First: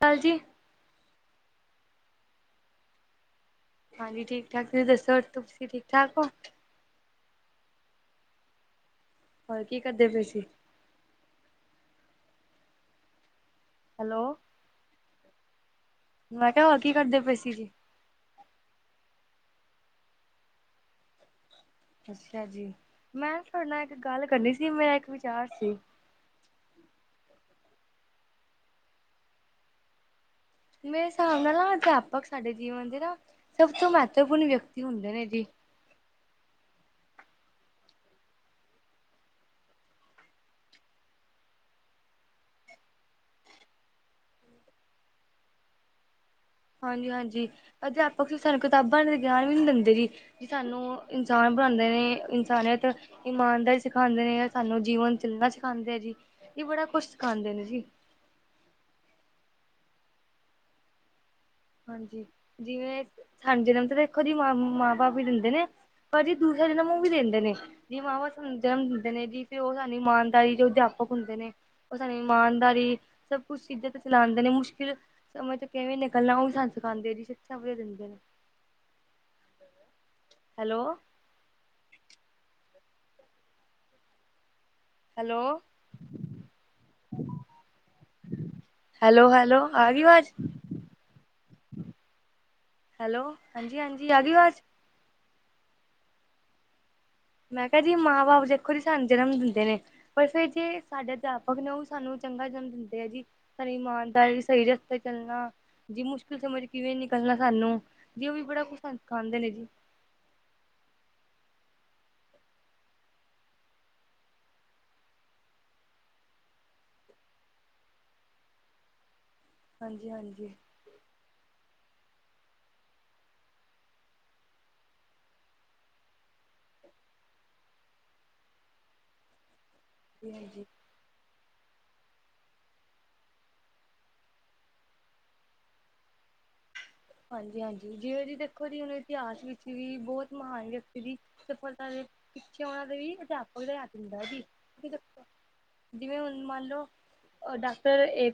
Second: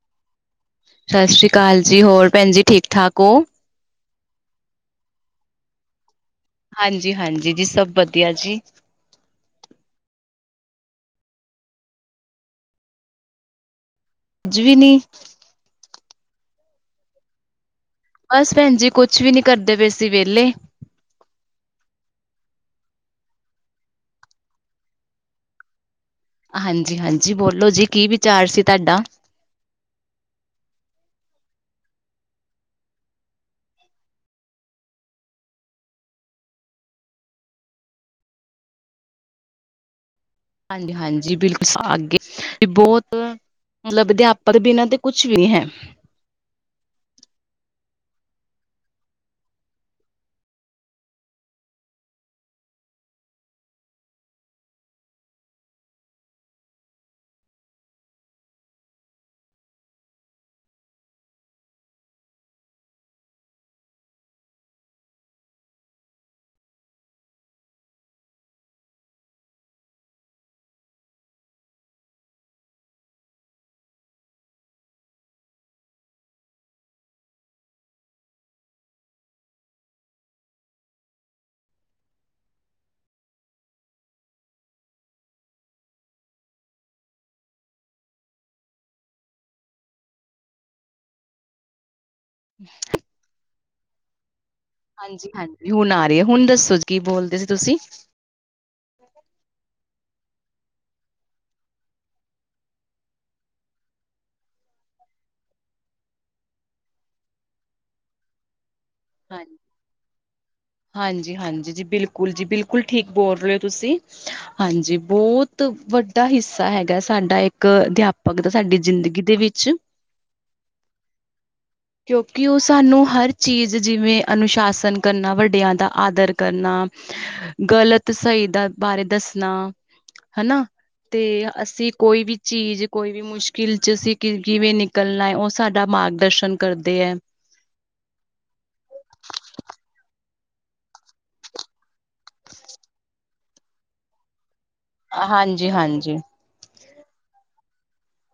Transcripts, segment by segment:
ਕੱਲ ਜੀ ਸਤਿ ਸ੍ਰੀ ਅਕਾਲ ਜੀ, ਹੋਰ ਭੈਣ ਜੀ ਠੀਕ-ਠਾਕ ਓ? ਹਾਂਜੀ, ਠੀਕ-ਠਾਕ, ਤੁਹੀ ਦੱਸੋ ਤੁਸੀ ਠੀਕ-ਠਾਕ ਓ? ਹਾਂਜੀ-ਹਾਂਜੀ, ਜੀ ਸਭ ਵਧੀਆ ਜੀ। ਹੋਰ, ਕੀ ਕਰਦੇ ਪਏ ਸੀ? ਹੈਲੋ। ਕੁੱਜ ਵੀ ਨੀ। ਮੈਂ ਕਿਹਾ, ਹੋਰ ਕੀ ਕਰਦੇ ਪਏ ਸੀ ਜੀ? ਬਸ ਭੈਣ ਜੀ ਕੁਛ ਵੀ ਨੀ ਕਰਦੇ ਪਏ ਸੀ, ਵਿਹਲੇ। ਅੱਛਾ ਜੀ, ਮੈਂ ਤੁਹਾਡੇ ਨਾਲ ਇੱਕ ਗੱਲ ਕਰਨੀ ਸੀ, ਮੇਰਾ ਇੱਕ ਵਿਚਾਰ ਸੀ। ਹਾਂਜੀ-ਹਾਂਜੀ, ਬੋਲੋ ਜੀ, ਕੀ ਵਿਚਾਰ ਸੀ ਤੁਹਾਡਾ? ਮੇਰੇ ਹਿਸਾਬ ਨਾਲ ਨਾ ਅਧਿਆਪਕ ਸਾਡੇ ਜੀਵਨ ਦੇ ਨਾ, ਸਭ ਤੋਂ ਮਹੱਤਵਪੂਰਨ ਵਿਅਕਤੀ ਹੁੰਦੇ ਨੇ ਜੀ। ਹਾਂਜੀ-ਹਾਂਜੀ, ਬਿਲਕੁਲ ਅਗੇ, ਬਹੁਤ ਮਤਲਬ, ਅਧਿਆਪਕ ਬਿਨਾਂ ਤੇ ਕੁਛ ਵੀ ਨੀ ਹੈ। ਹਾਂਜੀ-ਹਾਂਜੀ, ਅਧਿਆਪਕ ਵੀ ਸਾਨੂੰ ਕਿਤਾਬਾਂ ਗਿਆਨ ਵੀ ਨਹੀਂ ਦਿੰਦੇ ਜੀ। ਜੀ ਸਾਨੂੰ ਇਨਸਾਨ ਬਣਾਂਦੇ ਨੇ, ਇਨਸਾਨੀਅਤ ਇਮਾਨਦਾਰੀ ਸਿਖਾਂਦੇ ਨੇ, ਸਾਨੂੰ ਜੀਵਨ ਚੱਲਣਾ ਸਿਖਾਂਦੇ ਆ ਜੀ, ਏ ਬੜਾ ਕੁਛ ਸਿਖਾਂਦੇ ਨੇ ਜੀ। ਹਾਂਜੀ, ਜਿਵੇਂ ਸਾਨੂੰ ਜਨਮ ਤੇ ਦੇਖੋ ਦੀ ਮ, ਮਾਂ-ਬਾਪ ਈ ਦਿੰਦੇ ਨੇ। ਪਰ ਜੀ ਦੂਸਰੇ ਦੇ ਨਾਲ ਮੂੰਹ ਵੀ ਦਿੰਦੇ ਨੇ। ਜੀ ਮਾਂ-ਬਾਪ ਸਾਨੂੰ ਜਨਮ ਦਿੰਦੇ ਨੇ ਜੀ, ਫਿਰ ਉਹ ਸਾਨੂੰ ਇਮਾਨਦਾਰੀ ਜੋ ਅਧਿਆਪਕ ਹੁੰਦੇ ਨੇ। ਉਹ ਸਾਨੂੰ ਇਮਾਨਦਾਰੀ, ਸਭ ਕੁੱਛ ਸਿੱਧੇ ਤੇ ਚਲਾਂਦੇ ਨੇ, ਮੁਸ਼ਕਿਲ ਸਮੇਂ ਤੋਂ ਕਿਵੇਂ ਗੱਲਾਂ ਉਹ ਵੀ ਸਾਨੂੰ ਸਿਖਾਂਦੇ ਆ ਜੀ, ਸਿੱਖਿਆ ਦਿੰਦੇ ਨੇ, ਹੈਲੋ। ਹੈਲੋ ਹੈਲੋ-ਹੈਲੋ, ਆ ਗਈ ਅਵਾਜ਼? [inaudible] [inaudible] ਹੈਲੋ, ਹਾਂਜੀ-ਹਾਂਜੀ ਆਗੀ ਅਵਾਜ਼? ਹਾਂਜੀ-ਹਾਂਜੀ, ਹੁਣ ਆ ਰਹੀ ਏ, ਹੁਣ ਦੱਸੋ ਜੀ ਕੀ ਬੋਲ ਮੈਂ ਕਿਆ ਜੀ, ਮਾਂ-ਬਾਪ ਜੇ ਰੀ ਸਾਨੂੰ ਜਨਮ ਦਿੰਦੇ ਨੇ, ਪਰ ਫਿਰ ਜੇ ਸਾਡੇ ਅਧਿਆਪਕ ਨੇ ਉਹ ਸਾਨੂੰ ਚੰਗਾ ਜਨਮ ਦਿੰਦੇ ਆ ਜੀ। ਸਾਰੀ ਇਮਾਨਦਾਰੀ, ਸਹੀ ਰਸਤੇ ਚੱਲਨਾ। ਜੀ ਮੁਸ਼ਕਿਲ ਸਮੇਂ'ਚ ਕਿਵੇਂ ਨਿਕਲਣਾ ਸਾਨੂੰ, ਜੀ ਉਹ ਵੀ ਬੜਾ ਕੁਛ ਸਿਖਾਂਦੇ ਨੇ ਜੀ। ਹਾਂਜੀ-ਹਾਂਜੀ ਜੀ, ਬਿਲਕੁਲ ਜੀ, ਬਿਲਕੁਲ ਠੀਕ ਬੋਲ ਰਹੇ ਓ ਤੁਸੀ। ਹਾਂਜੀ, ਬਹੁਤ ਵੱਡਾ ਹਿੱਸਾ ਹੈਗਾ ਸਾਡਾ ਇੱਕ ਅਧਿਆਪਕ ਦਾ, ਸਾਡੀ ਜ਼ਿੰਦਗੀ ਦੇ ਵਿੱਚ। ਹਾਂਜੀ-ਹਾਂਜੀ। ਕਿਉਕੀ ਉਹ ਸਾਨੂੰ ਹਰ ਚੀਜ਼ ਜੀ ਜਿਵੇਂ, ਅਨੁਸ਼ਾਸਨ ਕਰਨਾ, ਵੱਡਿਆਂ ਦਾ ਆਦਰ ਕਰਨਾ। ਗਲਤ, ਸਹੀ ਦਾ ਬਾਰੇ ਦੱਸਣਾ, ਜੀ ਹਨਾ। ਹਾਂਜੀ ਤੇ, ਅਸੀਂ ਕੋਈ ਵੀ ਚੀਜ਼ ਕੋਈ ਵੀ ਮੁਸ਼ਕਿਲ'ਚ ਅਸੀਂ ਕਿਵੇਂ ਨਿਕਲਣਾ ਏ, ਉਹ ਸਾਡਾ ਮਾਗ ਦਰਸ਼ਨ ਕਰਦੇ ਐ। ਹਾਂਜੀ- ਹਾਂਜੀ ਜਿਵੇਂ ਜੀ ਦੇਖੋ ਜੀ ਹੁਣ ਇਤਿਹਾਸ ਵਿੱਚ ਵੀ ਬਹੋਤ ਮਹਾਨ ਵਿਅਕਤੀ ਦੀ ਸਫਲਤਾ ਦੇ ਪਿੱਛੇ ਉਹਨਾਂ ਦੇ ਵੀ ਅਧਿਆਪਕ ਦਾ ਹੱਥ ਹੂੰਦਾਂ ਜੀ। ਹਾਂਜੀ-ਹਾਂਜੀ। ਜਿਵੇਂ ਹੁਣ ਮੰਨ ਲਓ। ਡਾਕਟਰ ਏ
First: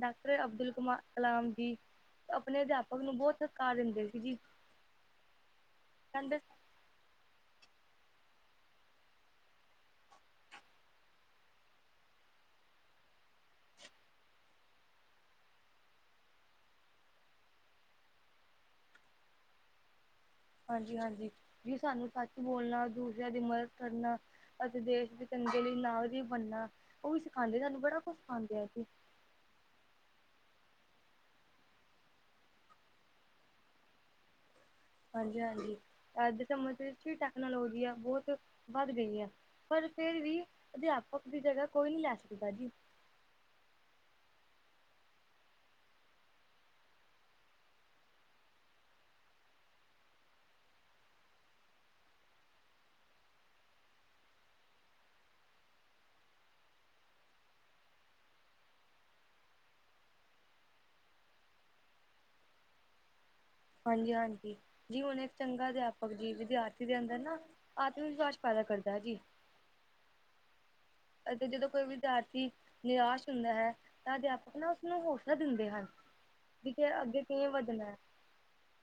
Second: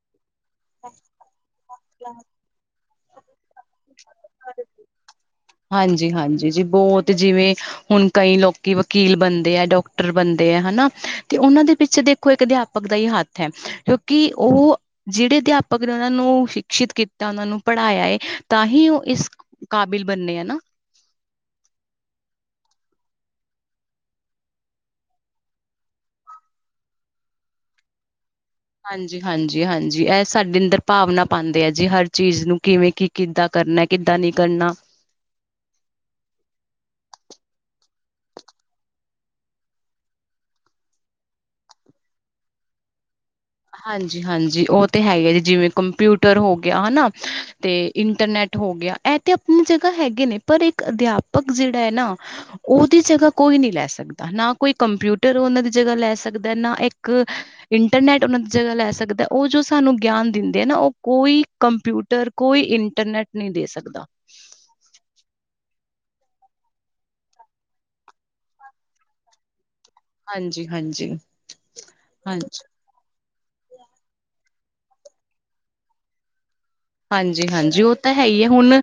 ਡਾਕਟਰ ਅਬਦੁਲ ਕਮਾਰ ਕਲਾਮ ਜੀ ਆਪਣੇ ਅਧਿਆਪਕ ਉਸਨੂੰ ਬਹੋਤ ਸਤਕਾਰ ਦਿੰਦੇ ਸੀ ਜੀ। ਹਾਂਜੀ- ਕਹਿੰਦੇ ਹਾਂਜੀ ਜੀ ਬਹੋਤ ਜਿਵੇਂ ਹੁਣ ਕਈ ਲੋਕੀਂ ਵਕੀਲ ਬਣਦੇ ਆ, ਡਾਕਟਰ ਬਣਦੇ ਆ ਹਨਾ ਤੇ ਉਹਨਾਂ ਦੇ ਪਿੱਛੇ ਦੇ ਦੇਖੋ ਇੱਕ ਅਧਿਆਪਕ ਦਾ ਹੀ ਹੱਥ ਐ। ਕਿਉਂਕਿ ਉਹ ਜਿਹੜੇ ਅਧਿਆਪਕ ਨੇ ਉਹਨਾਂ ਨੂੰ ਸ਼ਿਕਸ਼ਿਤ ਕੀਤਾ ਉਹਨਾਂ ਨੂੰ ਪੜਾਇਆ ਏ, ਤਾਂ ਹੀ ਉਹ ਇਸ ਕਾਬਿਲ ਬਣਨੇ ਏ ਨਾ। ਹਾਂਜੀ- ਹਾਂਜੀ ਜੀ ਸਾਨੂੰ ਸੱਚ ਬੋਲਣਾ ਦੂਸਰਿਆਂ ਦੀ ਮਦਦ ਕਰਨਾ ਅਤੇ ਦੇਸ਼ ਦੇ ਚੰਗੇ ਲਈ ਨਾਗਰਿਕ ਬਣਨਾ ਉਹ ਵੀ ਸਿਖਾਉਂਦੇ ਸਾਨੂੰ ਬੜਾ ਕੁਛ ਸਿਖਾਂਦੇ ਏ। ਹਾਂਜੀ- ਹਾਂਜੀ, ਹਾਂਜੀ ਇਹ ਸਾਡੇ ਅੰਦਰ ਭਾਵਨਾ ਪਾਉਂਦੇ ਆ ਜੀ ਹਰ ਚੀਜ਼ ਨੂੰ ਕਿਵੇਂ ਕੀ ਕਿੱਦਾਂ ਕਰਨਾ ਕਿੱਦਾਂ ਨਹੀਂ ਕਰਨਾ। ਹਾਂਜੀ- ਹਾਂਜੀ ਅੱਜ ਦੇ ਸਮੇਂ ਦੇ ਵਿੱਚ ਟੈਕਨੋਲੋਜੀ ਆ ਬਹੋਤ ਵੱਧ ਗਈ ਆ। ਪਰ ਫੇਰ ਵੀ ਅਧਿਆਪਕ ਦੀ ਜਗਾ ਕੋਈ ਨਹੀਂ ਲੈ ਸਕਦਾ ਜੀ। ਹਾਂਜੀ- ਹਾਂਜੀ ਉਹ ਤੇ ਹੈਗੇ ਜੀ ਜਿਵੇਂ ਕੰਪਿਊਟਰ ਹੋ ਗਿਆ ਹਨਾ, ਤੇ ਇੰਟਰਨੈਟ ਹੋ ਗਿਆ। ਇਹ ਤੇ ਆਪਣੀ ਜਗਾ ਹੈਗੇ ਨੇ ਪਰ ਇੱਕ ਅਧਿਆਪਕ ਜਿਹੜਾ ਹੈ ਨਾ ਉਹਦੀ ਜਗਾ ਕੋਈ ਨਹੀਂ ਲੈ ਸਕਦਾ, ਨਾ ਕੋਈ ਕੰਪਿਊਟਰ ਉਹਨਾਂ ਦੀ ਜਗਾ ਲੈ ਸਕਦਾ ਨਾ ਇੱਕ ਇੰਟਰਨੈੱਟ ਉਹਨਾਂ ਦੀ ਜਗਾ ਲੈ ਸਕਦਾ ਉਹ ਜੋ ਸਾਨੂੰ ਗਿਆਨ ਦਿੰਦੇ ਹੈ ਨਾ ਉਹ ਕੋਈ ਕੰਪਿਊਟਰ ਕੋਈ ਇੰਟਰਨੈੱਟ ਹਾਂਜੀ- ਹਾਂਜੀ। ਜੀ ਹੁਣ ਇੱਕ ਚੰਗਾ ਅਧਿਆਪਕ ਜੀ ਵਿਦਿਆਰਥੀ ਦੇ ਅੰਦਰ ਨਾ, ਆਤਮ ਵਿਸ਼ਵਾਸ ਪੈਦਾ ਕਰਦਾ ਹੈ ਜੀ। ਹਾਂਜੀ। ਹਾਂਜੀ। ਅਤੇ ਜਦੋਂ ਕੋਈ ਵਿਦਿਆਰਥੀ ਹਾਂਜੀ ਨਿਰਾਸ਼ ਹੁੰਦਾ ਹੈ ਤਾਂ ਅਧਿਆਪਕ ਨਾ ਉਸਨੂੰ ਹੌਸਲਾ ਦਿੰਦੇ ਹਨ। ਵੀ ਫੇਰ ਅੱਗੇ ਹਾਂਜੀ ਕਿਵੇਂ ਹਾਂਜੀ ਵੱਧਣਾ ਏ? ਉਹ ਤਾਂ ਹੈ ਹੀ ਹੈ ਹੁਣ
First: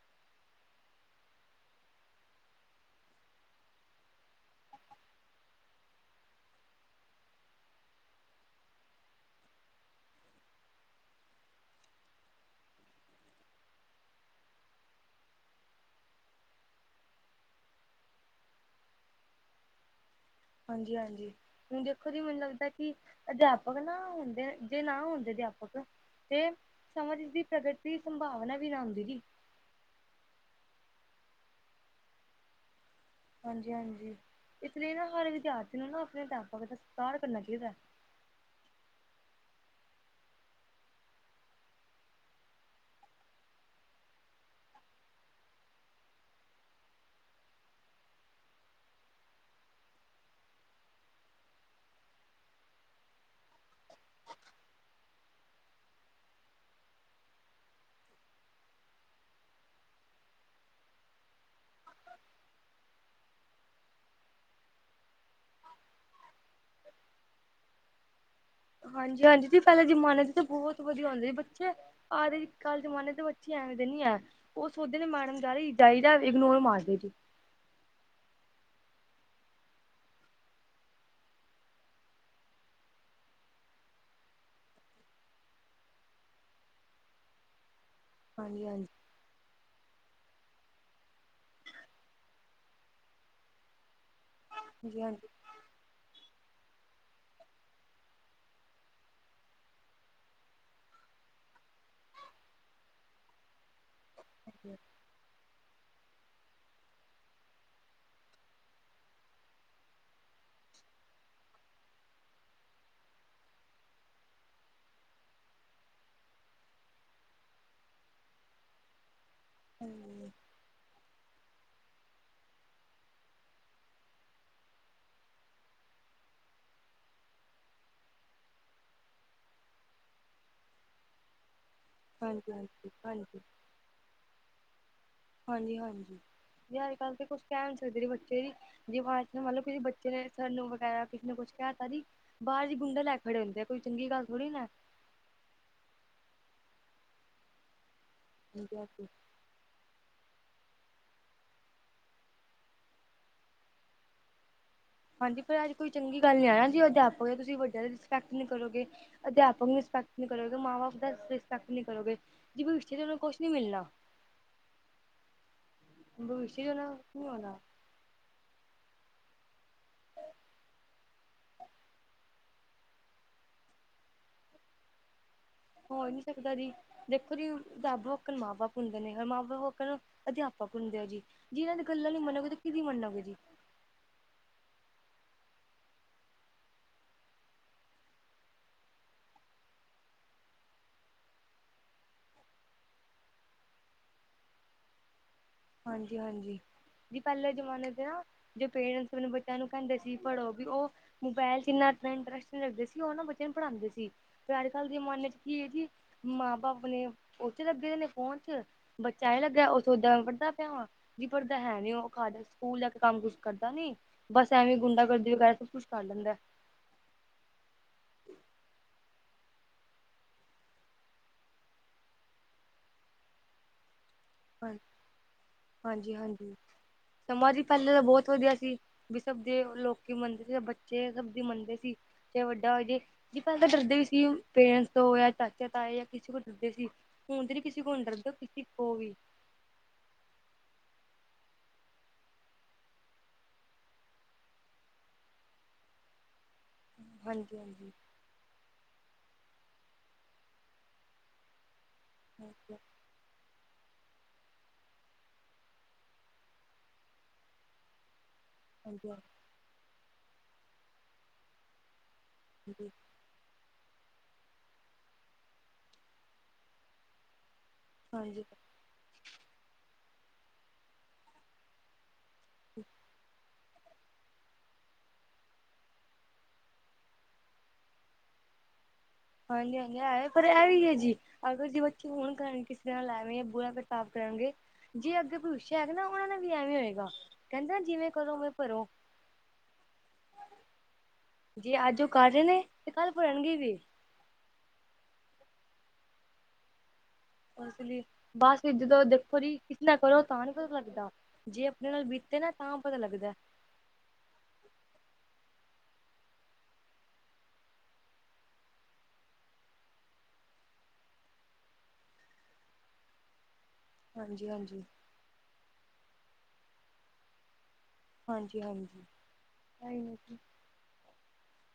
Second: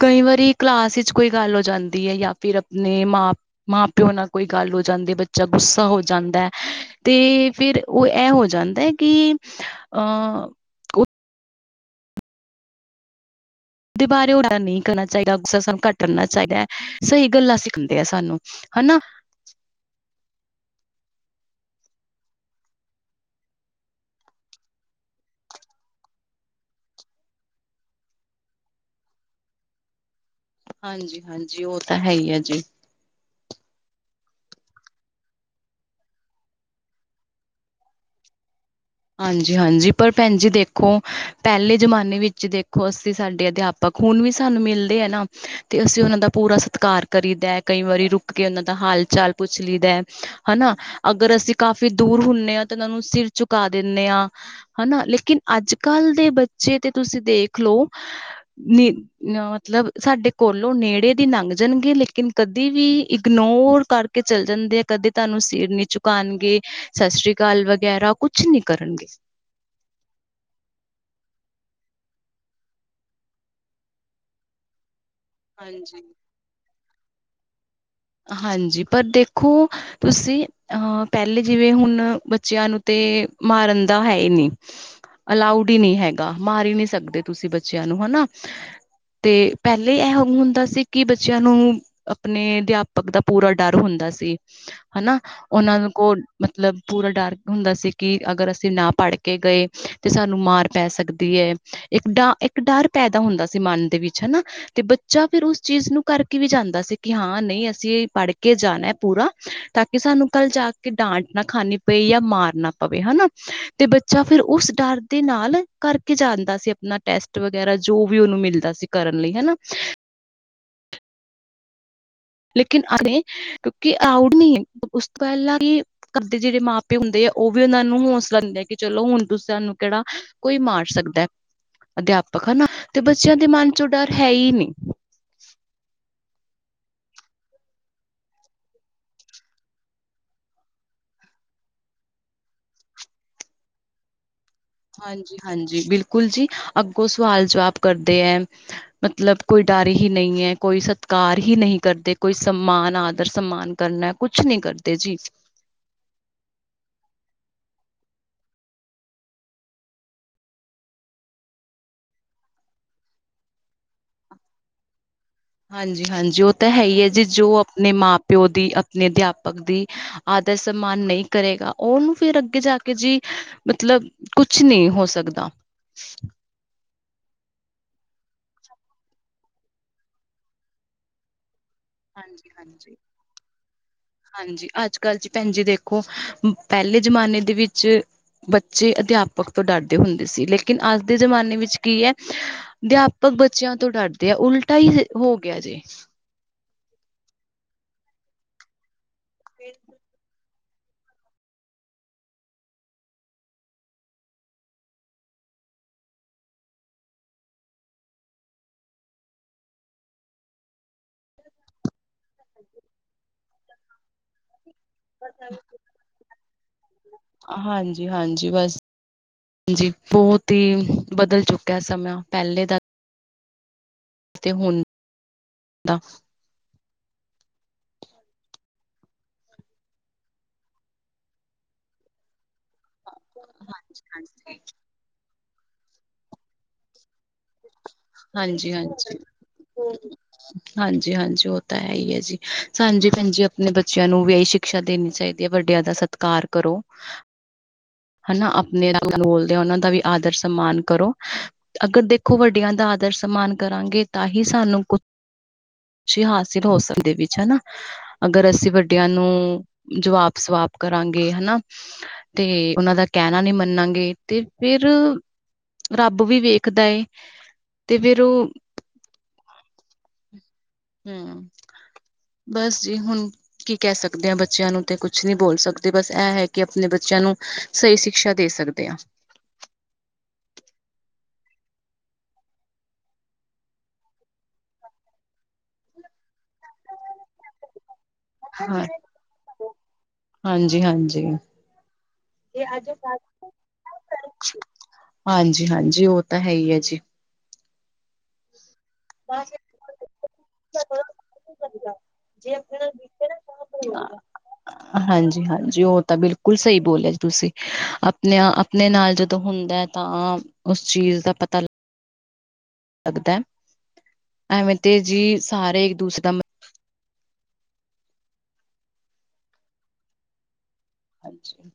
ਕਈ ਵਾਰੀ ਕਲਾਸ ਵਿੱਚ ਕੋਈ ਗੱਲ ਹੋ ਜਾਂਦੀ ਹੈ ਜਾਂ ਫੇਰ ਆਪਣੇ ਮਾਂ ਮਾਂ-ਪਿਓ ਨਾਲ ਕੋਈ ਗੱਲ ਹੋ ਜਾਂਦੀ। ਬੱਚਾ ਗੁੱਸਾ ਹੋ ਜਾਂਦਾ ਏ। ਤੇ ਫਿਰ ਉਹ ਇਹ ਹੋ ਜਾਂਦਾ ਕਿ ਅਹ- ਦੇ ਬਾਰੇ ਉਹ ਨਹੀਂ ਕਰਨਾ ਚਾਹੀਦਾ। ਗੁੱਸਾ ਸਾਨੂੰ ਘੱਟ ਕਰਨਾ ਚਾਹੀਦਾ। ਸਹੀ ਗੱਲਾਂ ਸਿੱਖਂਦੇ ਆ ਸਾਨੂੰ, ਹਨਾ। ਹਾਂਜੀ- ਹਾਂਜੀ। ਹੁਣ ਦੇਖੋ ਜੀ, ਮੈਨੂੰ ਲੱਗਦਾ ਕਿ ਅਧਿਆਪਕ ਨਾ ਹੁੰਦੇ, ਜੇ ਨਾ ਹੁੰਦੇ ਅਧਿਆਪਕ। ਤੇ ਸਮਝ ਦੀ, ਸਬਰ ਦੀ, ਸੰਭਾਵਨਾ ਵੀ ਨਾ ਹੁੰਦੀ ਜੀ। ਹਾਂਜੀ- ਹਾਂਜੀ ਉਹ ਤਾਂ ਹੈ ਹੀ ਹੈ ਜੀ। ਹਾਂਜੀ- ਹਾਂਜੀ ਇਸ ਲਈ ਨਾ ਹਰ ਵਿਦਿਆਰਥੀ ਨੂੰ ਨਾ ਆਪਣੇ ਅਧਿਆਪਕ ਦਾ ਸਤਿਕਾਰ ਕਰਨਾ ਚਾਹੀਦਾ। ਹਾਂਜੀ- ਹਾਂਜੀ ਪਰ ਭੈਣ ਜੀ ਦੇਖੋ ਪਹਿਲੇ ਜ਼ਮਾਨੇ ਵਿੱਚ ਦੇਖੋ, ਅਸੀਂ ਸਾਡੇ ਅਧਿ ਆਪਕ ਹੁਨ ਵੀ ਸਾਨੂੰ ਮਿਲਦੇ ਆ ਨਾ, ਤੇ ਅਸੀਂ ਉਹਨਾਂ ਦਾ ਪੂਰਾ ਸਤਿਕਾਰ ਕਰੀਦਾ। ਕਈ ਵਾਰੀ ਰੁਕ ਕੇ ਉਹਨਾਂ ਦਾ ਹਾਲ-ਚਾਲ ਪੁੱਛ ਲਈਦਾ, ਹਨਾ। ਅਗਰ ਅਸੀਂ ਕਾਫ਼ੀ ਦੂਰ ਹੁੰਦੇ ਹਾਂ ਤੇ ਇਹਨਾਂ ਨੂੰ ਸਿਰ ਚੁੱਕ ਚੁਕਾ ਦਿੰਦੇ ਹਾਂ, ਹਨਾ ਲੇਕਿਨ ਅੱਜ-ਕੱਲ ਦੇ ਬੱਚੇ ਤੇ ਤੁਸੀਂ ਦੇਖ ਲਓ। ਨੀ, ਮਤਲਬ ਸਾਡੇ ਕੋਲੋਂ ਨੇੜੇ ਦੀ ਲੰਘ ਜਾਣਗੇ ਲੇਕਿਨ ਕਦੇ ਵੀ ਇਗਨੋਰ ਕਰ ਕੇ ਚੱਲ ਜਾਂਦੇ ਆ। ਕਦੇ ਤੁਹਾਨੂੰ ਸਿਰ ਨੀ ਚਝੁਕਾਉਣਗੇ ਸ਼ਸ਼ੀ ਕਾਲ ਵਗੈਰਾ ਕੁਛ ਨਹੀਂ ਕਰਨਗੇ ਹਾਂਜੀ- ਹਾਂਜੀ ਪਹਿਲੇ ਜਮਾਨੇ ਚ ਤਾਂ ਬਹੁਤ ਵਧੀਆ ਹੁੰਦਾ ਸੀ। ਬੱਚੇ, ਅੱਜ-ਕੱਲ੍ਹ ਜਮਾਨੇ ਤੇ ਬੱਚੇ, ਐਵੇਂ ਦੇ ਨੀ ਹੈ। ਉਹ ਸੋਚਦੇ ਨੇ, ਮੈਡਮ ਜਾ ਰਹੀ ਜਾਈ ਹਾਂਜੀ ਜਾਏ ਇਗਨੋਰ ਮਾਰਦੇ ਜੀ ਹਾਂਜੀ, ਪਰ ਦੇਖੋ, ਤੁਸੀਂ ਅਹ ਪਹਿਲੇ ਜਿਵੇਂ, ਹੁਣ ਬੱਚਿਆਂ ਨੂੰ ਤੇ ਮਾਰਨ ਦਾ ਹੈ ਹੀ ਨਈ ਅਲਾਊਡ ਨਈ ਹੈਗਾ, ਮਾਰ ਹੀ ਨਹੀਂ ਸਕਦੇ ਤੁਸੀਂ, ਬੱਚਿਆਂ ਨੂੰ ਹਨਾ ਹਾਂਜੀ -ਹਾਂਜੀ ਤੇ ਪਹਿਲੇ, ਇਹੋ ਹੁੰਦਾ ਸੀ ਕਿ, ਬੱਚਿਆਂ ਨੂੰ ਆਪਣੇ ਅਧਿਆਪ ਅਧਿਆਪਕ ਦਾ ਪੂਰਾ, ਡਰ ਹੁੰਦਾ ਸੀ ਜੀ ਹਨਾ। ਹਾਂਜੀ ਉਹਨਾਂ ਕੋਲ ਮਤਲਬ, ਪੂਰਾ ਡਰ ਹੁੰਦਾ ਸੀ। ਕਿ, ਅਗਰ ਅਸੀਂ ਨਾ ਪੜ੍ਹ ਕੇ ਗਏ ਤੇ ਸਾਨੂੰ ਮਾਰ, ਪੈ ਸਕਦੀ ਏ ਇੱਕ ਤਾਂ ਡਰ ਇੱਕ ਡਰ ਪੈਦਾ ਹੁੰਦਾ ਸੀ। ਮਨ ਦੇ ਵਿੱਚ ਹਨਾ, ਹਾਂਜੀ ਤੇ ਬੱਚਾ ਫਿਰ ਉਸ ਚੀਜ਼ ਨੂੰ ਕਰਕੇ ਵੀ, ਜਾਂਦਾ ਸੀ। ਕਿ ਅ ਜੇ ਪੜ੍ਹ ਕੇ ਜਾਣਾ ਪੂਰਾ, ਤਾਂ ਕਿ, ਸਾਨੂੰ ਕੱਲ ਜਾ ਕੇ ਡਾਂਟ ਨਾ ਖਾਣੀ ਬਈ ਆ ਮਾਰ ਨਾ ਪਵੇ ਹਨਾ।। ਤੇ, ਬੱਚਾ ਫਿਰ ਉਸ ਡਰ ਦੇ ਨਾਲ, ਕਰਕੇ ਜਾਂਦਾ ਸੀ ਆਪਣਾ ਟੈਸਟ ਵਗੈਰਾ, ਜੋ ਉਹਨੂੰ ਮਿਲਦਾ ਸੀ ਕਰਨ ਲਈ ਹਨਾ। ਹਮ। ਲੇਕਿਨ ਅਤੇ ਕਿਉਂਕਿ, ਅਰਾਊਡ ਨਈ ਉਸ ਤੋਂ ਪਹਿਲਾਂ ਈ ਘਰਦੇ ਜਿਹੜੇ ਮਾਂ-ਪਿਓ ਹਦੇ ਆ, ਉਹ ਵੀ ਨੂੰ ਹੌਸਲਾ ਦਿੰਦੇ ਆ। ਕਿ, ਚਲੋ ਹੁਣ ਤੁਸੀਂ ਸਾਨੂੰ ਕਿਹੜਾ ਓਈ ਮਾਰ ਸਕਦਾ ਅਧਿਆਪਕ, ਹਨਾ। ਹਾਂਜੀ ਤੇ ਬੱਚਿਆਂ ਹਾਂਜੀ ਦੇ ਮਨ ਚੋਂ ਡਰ ਹੈ ਹੀ ਨਈ ਹਾਂਜੀ-ਹਾਂਜੀ ਅੱਜ-ਕੱਲ੍ਹ ਤਾਂ ਕੁਛ ਕਹਿ ਨਹੀਂ ਸਕਦੇ ਬੱਚੇ ਵੀ ਜੇ ਮੰਨ ਲਓ, ਕਿਸੇ ਬੱਚੇ ਨੇ ਸਰ ਨੂੰ ਵਗੈਰਾ, ਕਿਸੇ ਨੇ ਕੁਛ ਕਿਹ ਤਾਂ ਜੀ ਬਾਹਰ ਗੁੰਡੇ ਲੈ ਖੜੇ ਹੁੰਦੇ ਆ, ਕੋਈ ਚੰਗੀ ਗੱਲ ਥੋੜੀ ਨਾ ਹਾਂਜੀ- ਹਾਂਜੀ ਬਿਲਕੁਲ ਜੀ, ਅੱਗੋਂ ਸਵਾਲ ਜਵਾਬ ਕਰਦੇ ਏ ਹਾਂਜੀ ਹਾਂਜੀ ਮਤਲਬ ਕੋਈ ਡਰ ਹੀ ਨਹੀਂ ਏ, ਕੋਈ ਸਤਿਕਾਰ ਹੀ ਨਹੀਂ ਕਰਦੇ, ਕੋਈ ਸਮਾਨ ਆਦਰ ਸਨਮਾਨ ਕਰਨਾ, ਕੁਛ ਨਹੀਂ ਕਰਨਾ ਹਾਂਜੀ, ਪਰ ਅੱਜ ਕੋਈ ਚੰਗੀ ਗੱਲ ਨੀ ਆ ਨਾ ਜੀ, ਅੱਜ ਅਧਿਆਪਕ ਏ, ਤੁਸੀਂ ਵੱਡਿਆਂ ਦੀ ਰਿਸਪੈਕਟ ਨਹੀਂ ਕਰੋਗੇ। ਅਧਿਆਪਕ ਦੀ ਰਿਸਪੈਕਟ ਨਈ ਕਰੋਗੇ। ਮਾਂ-ਬਾਪ ਦਾ ਰਿਸਪੈਟ ਨਹੀਂੀ ਕਰੋਗੇ। ਭਵਿਸ਼ ਤੇ ਉਹਨੂੰ ਕੁਛ ਨੀ ਮਿਲਣਾ। ਹਾਂਜੀ- ਹਾਂਜੀ ਉਹ ਭਵਿੱਸ਼ 'ਚ ਤਾਂ ਹੈ ਉਹਨਾ ਹੀ ਹੈ ਜੀ ਨਹੀਂ ਜੋ ਹੋਣਾ ਆਪਣੇ ਮਾਂ-ਪਿਓ ਦੀ ਆਪਣੇ ਅਧਿਆਪਕ ਦੀ ਆਦਰ-ਸਨਮਾਨ ਨਹੀਂ ਕਰੇਗਾ। ਉਹਨੂੰ ਫਿਰ ਅੱਗੇ ਜਾ ਕੇ ਜੀ ਮਤਲਬ ਕੁਛ ਨਹੀਂ, ਹੋ ਸਕਦਾ। ਹੋ ਨਹੀਂ ਸਕਦਾ ਜੀ ਦੇਖੋ ਜੀ, ਰੱਬ ਵਾਕਣ ਮਾਂ ਬਾਪ ਹੁੰਦੇ ਨੇ, ਰ ਮਾਂ ਬਾਪ ਵਾਕਣ ਅਧਿਆਪਕ ਹੁੰਦੇ ਆ ਜੀ ਜੀ ਇਹਨਾਂ ਦੀਆ ਗੱਲਾਂ ਨ ਮੰਨੋਗੇ ਤਾਂ ਕਿਦੀ ਹਾਂਜੀ-ਹਾਂਜੀ। ਹਾਂਜੀ ਮੰਨੋਗੇ ਜੀ ਹਾਂਜੀ, ਅੱਜ-ਕੱਲ ਜੀ ਭੈਣ ਜੀ ਦੇਖੋ ਪਹਿਲੇ ਜਮਾਨੇ ਦੇ ਵਿੱਚ ਬੱਚੇ ਅਧਿਆਪਕ ਤੋਂ, ਡਰਦੇ ਹੁੰਦੇ ਸੀ। ਲੇਕਿਨ, ਅੱਜ ਦੇ ਜ਼ਮਾਨੇ ਵਿੱਚ ਕੀ ਆ ਅਧਿਆਪਕ ਬੱਚਿਆਂ ਤੋਂ ਡਰਦੇ ਆ, ਉਲਟਾ ਹੀ ਹੋ ਗਿਆ ਜੀ ਜੀ ਹਾਂਜੀ ਜੀ, ਕੀ ਪਹਿਲੇ ਜਮਾਨੇ ਤੇ ਨਾ ਜੋ ਪੇਰੈਂਟਸ ਆਪਣੇ ਬੱਚਿਆਂ ਨੂੰ ਕਹਿੰਦੇ, ਸੀ ਪੜ੍ਹੋ ਉਹ ਮੋਬਾਇਲ 'ਚ ਇਨਾ ਇੰਟਰਸਟ ਲੱਗਦੇ ਸੀ। ਉਹ ਨਾ ਬੱਚਿਆਂ ਨੂੰ ਪੜ੍ਹਾਉਂਦੇ ਸੀ। ਅੱਜ- ਕੱਲ੍ਹ ਜ਼ਮਾਨੇ ਚ ਕੀ ਹੈ ਜੀ। ਮਾਂ- ਬਾਪ ਆਪਣੇ ਉਥੇ ਲੱਗੇ ਦੇ ਨੇ ਫੋਨ ਚ, ਬੱਚਾ ਹੀ ਲੱਗਿਆ ਉਥ ਓਦ ਵੱਡਾ ਜੀ ਪੜ੍ਹਦ ਹੈ ਨਈ, ਉਹ ਖਾਲੀ ਸਕੂਲ ਜਾ ਕੇ ਕੰਮ ਕੁਛ ਕਰਦਾ ਨਈ, ਬਸ ਐਵੇਂ ਗੁੰਡਾ ਚੰਡੀਗੜ੍ਹ ਕੁੱਛ ਕਰ ਲੈਂਦਾ ਹਾਂਜੀ-ਹਾਂਜੀ ਬਸ। ਹਾਂਜੀ, ਬਹੁਤ ਹੀ ਬਦਲ ਚੁੱਕਾ ਸਮਾਂ ਪਹਿਲੇ ਦਾ ਤੇ ਹਾਂ ਹੁਣ ਦਾ। ਹਾਂਜੀ-ਹਾਂਜੀ ਸਮਾਂ ਜੀ ਪੈਲੇ ਤੇ ਬੋਤ ਵਧੀਆ ਸੀ। ਬੀ ਸਬਦੀ ਲੋਕੀ ਮੰਨਦੇ, ਬੱਚੇ ਸਬਦੀ ਮੰਨਦੇ ਸੀ। ਚਾਏ ਵੱਡਾ ਹੋਏ ਜੀ। ਜੀ ਪੈਲੇ ਤਾਂ ਡਰਦੇ ਵੀ ਸੀ। ਪੇਰੈਂਟਸ ਤੋਂ ਜਾਂ ਚਾਚੇ ਤਾਏ ਜਾਂ ਕਿਸੇ ਕੋ ਡਰਦੇ ਸੀ। ਹੂਣ ਤੇ ਨੀਂ ਕਿਸੇ ਕੋ ਨੀਂ ਡਰਦਾ ਕਿਸੇ ਕੋ ਵੀ ਹਾਂਜੀ-ਹਾਂਜੀ। [inaudible] ਹਾਂਜੀ-ਹਾਂਜੀ, ਓ ਤਾਂ ਹੈ ਈ ਏ ਜੀ। ਸਾਨੂੰ ਜੀ ਭੈਣ ਜੀ, ਆਪਣੇ ਬੱਚਿਆਂ ਨੂੰ ਵੀ ਏਈ ਸ਼ਿਕਸ਼ਾ ਦੇਣੀ ਚਾਈਦੀ ਐ, ਵੱਡਿਆਂ ਦਾ ਸਤਿਕਾਰ ਕਰੋ। ਹਾਂਜੀ, ਹਾਂਜੀ। ਹਨਾਂ ਆਪਣੇ ਰੰਗ ਬੋਲਦੇ ਆ ਓਨਾਂ ਦਾ ਵੀ ਆਦਰ ਸਮਾਨ ਕਰੋ ਅਗਰ ਦੇਖੋ, ਵੱਡਿਆਂ ਹਾਂਜੀ ਦਾ ਆ ਦਰ ਸਮਾਨ ਕਰਾਂਗੇ ਤਾਂ ਹੀ ਸਾਨੂੰ ਕੁ ਕੁਛ ਹਾਸਿਲ ਹੋ ਸਕਦੇ ਵਿੱਚ ਹਨਾਂ। ਅਗਰ ਅਸੀਂ ਵੱਡਿਆਂ ਹਾਂਜੀ ਨੂੰ ਜਵਾਬ-ਸਵਾਬ ਕਰਾਂਗੇ। ਹਨਾ, ਤੇ ਹਾਂਜੀ ਓਨਾਂ ਦਾ ਕੈਣਾਂ ਨੀਂ ਮੰਨਾਂਗੇ, ਤੇ ਫਿਰ ਰੱਬ ਵੀ ਵੇਖਦਾ ਏ। ਤੇ ਫੇਰ ਹਾਂਜੀ ਹਂ। ਬਸ ਜੀ ਹੁਣ ਕੀ ਕੈਅ ਸਕਦੇ ਆਂ ਬੱਚਿਆਂ ਨੂੰ ਤੇ ਕੁਛ ਨ੍ਹੀਂ ਬੋਲ ਸਕਦੇ। ਬਸ ਇਹ ਹੈ ਕਿ ਆਪਣੇ ਬੱਚਿਆਂ ਨੂੰ ਸਈ ਸ਼ਿਕਸ਼ਾ ਦੇ ਸਕਦੇ ਆਂ। ਹਾਂਜੀ-ਹਾਂਜੀ, ਆਏ? ਪਰ ਐ ਆਏ ਈ ਏ ਜੀ। ਅਗਰ [unintelligible] ਕਿਸੇ ਨਾਲ ਐਵੇਂ ਜਾਂ ਬੁਰਾ ਬ੍ਰਤਾਵ ਕਰਾਂਗੇ। ਜੇ ਅੱਗੇ ਭਵੀਛਿਆ ਆਏਗਾ ਨਾਂ, ਓਨਾਂ ਨਾਂ ਵੀ ਐਵੇਂ ਹੋਏਗਾ। ਕੈਂਦੇ ਜਿਵੇਂ ਕਰੋ ਉਵੇਂ ਹਾਂ, ਭਰੋ ਹਾਂਜੀ-ਹਾਂਜੀ। ਜੇ ਅੱਜ ਓ ਕਰ ਰੇ ਨੇਂ ਤੇ ਕੱਲ ਭਰਨਗੇ ਵੀ ਓਈ। [unintelligible] ਹਾਂਜੀ-ਹਾਂਜੀ, ਓ ਤਾਂ ਹੈ ਈ ਆ ਜੀ। ਬਸ ਲੀ, ਬਸ ਵੀ ਜਦੋਂ ਦੇਖੋ ਜੀ ਕਿਸ ਨਾ ਕਰੋ ਤਾਂ ਨੀਂ ਪਤਾ ਲੱਗਦਾ। ਜੇ ਆਪਣੇ ਨਾਲ ਬੀਤੇ ਨਾਂ ਤਾਂ ਪਤਾ ਲੱਗਦਾ। [inaudible] ਹਾਂਜੀ-ਹਾਂਜੀ ਓ ਤਾਂ ਬਿਲਕੁਲ ਸਈ ਬੋਲਿਆ ਜੀ ਤੁਸੀਂ। ਆਪਣਾ ਅਪ ਆਪਣੇ ਨਾਲ ਜਦੋਂ ਹੁੰਦਾ ਤਾਂ ਓਸ ਚੀਜ਼ ਦਾ ਪਤਾ ਲੱ ਗਦਾ ਐ, ਹਾਂਜੀ ਐਵੇਂ ਹਾਂਜੀ ਤੇ ਜੀ ਸਾਰੇ ਇੱਕ ਦੂਸਰੇ ਦਾ ਮ ਹਾਂਜੀ-ਹਾਂਜੀ। [unintelligible] ਹਾਂਜੀ।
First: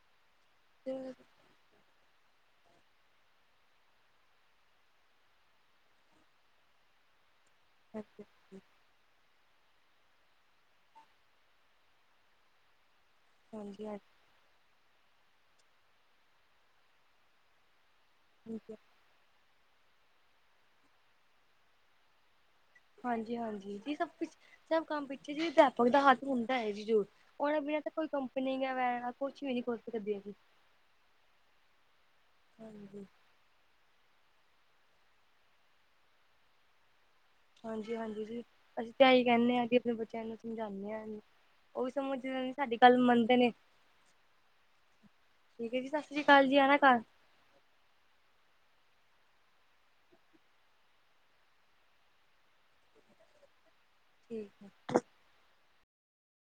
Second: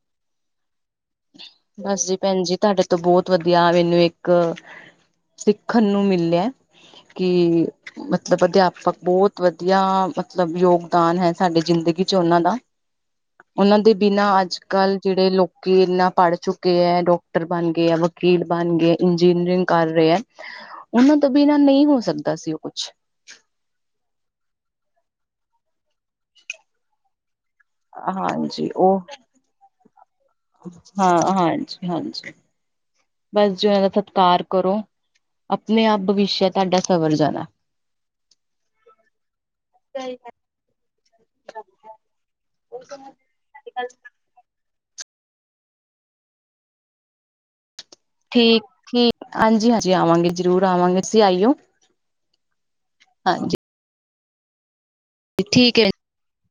ਤੇ ਬਸ ਜੀ, ਭੈਣ ਜੀ, ਤਾਡੇ ਤੇ ਬੋਤ ਵਧੀਆ ਮੈਨੂੰ ਇੱਕ ਸਿੱਖਣ ਨੂੰ ਮਿਲਿਆ। ਕਿ ਮਤਲਬ ਅਧਿਆਪਕ ਬੋਤ ਵਧੀਆ, ਮਤਲਬ ਯੋਗਦਾਨ ਹੈ ਸਾਡੇ ਜ਼ਿੰਦਗੀ ਚ ਓਨਾਂ ਦਾ। ਓਨਾਂ ਦੇ ਬਿਨਾਂ ਅੱਜ-ਕਲ ਜੇੜੇ ਲੋਕੀ ਇਨ੍ਹਾਂ ਪੜ੍ਹ ਚੁੱਕੇ ਏ, ਡਾਕਟਰ ਬਣ ਗਏ ਏ ਵ ਵਕੀਲ ਬਣ ਗਏ ਇੰਜੀਨੀਅਰਿੰਗ ਕਰ ਰੇ ਐ, ਓਨਾ ਤੋਂ ਬਿਨਾਂ ਨਈਂ ਹੋ ਸਕਦਾ ਸੀ ਓ ਕੁਛ। ਹਾਂਜੀ, ਹਾਂਜੀ। ਜੀ ਸਭ, ਸਭ ਕੰਮ ਪਿੱਛੇ ਜੀ ਅਧਿਆਪਕ ਦਾ ਹੱਥ ਹੁੰਦਾ ਐ ਜੀ ਜ਼ਰੂਰ, ਓਨਾਂ ਬਿਨਾਂ ਕੋਈ ਕੰਪਨੀ ਹਾਂਜੀ ਉਹ ਵਗੇ ਕੁੱਛ ਵੀ ਨੀਂ ਕਰ ਸਕਦੇ ਅਸੀਂ। ਹਾਂ, ਹਾਂਜੀ, ਹਾਂਜੀ। ਹਾਂਜੀ। ਬਸ ਜੀ ਇਨ੍ਹਾਂ ਦਾ ਸਤਿਕਾਰ ਕਰੋਂ। ਅਪਣੇ ਆਪ ਭਵਿੱਸ਼ਯ ਤਾਡਾ ਸਵਰ ਜਾਣਾ। ਹਾਂਜੀ, ਹਾਂਜੀ ਜੀ, ਅਸੀਂ ਤੇ ਏਹੀ ਕੈਂਣੇ ਆਂ ਕਿ ਆਪਣੇ ਬੱਚਿਆਂ ਨੂੰ ਸਮਝਾਣੇ ਆਂ ਓ ਵੀ ਸਮਝ ਜਿਵੇਂ ਸਾਡੀ ਗੱਲ ਮੰਨਦੇ ਨੇਂ। ਠੀਕ ਐ ਜੀ ਸਤਿ ਅਕਾਲ ਜੀ। ਆਨਾ ਘਾਰ। ਠੀਕ, ਠੀਕ ਹਾਂਜੀ- ਹਾਂਜੀ ਆਵਾਂਗੇ ਜਰੂਰ ਆਵਾਂਗੇ ਤੁਸੀਂ ਆਈਓ। ਹਾਂਜੀ ਠੀਕ ਹੈ ਠੀਕ ਏ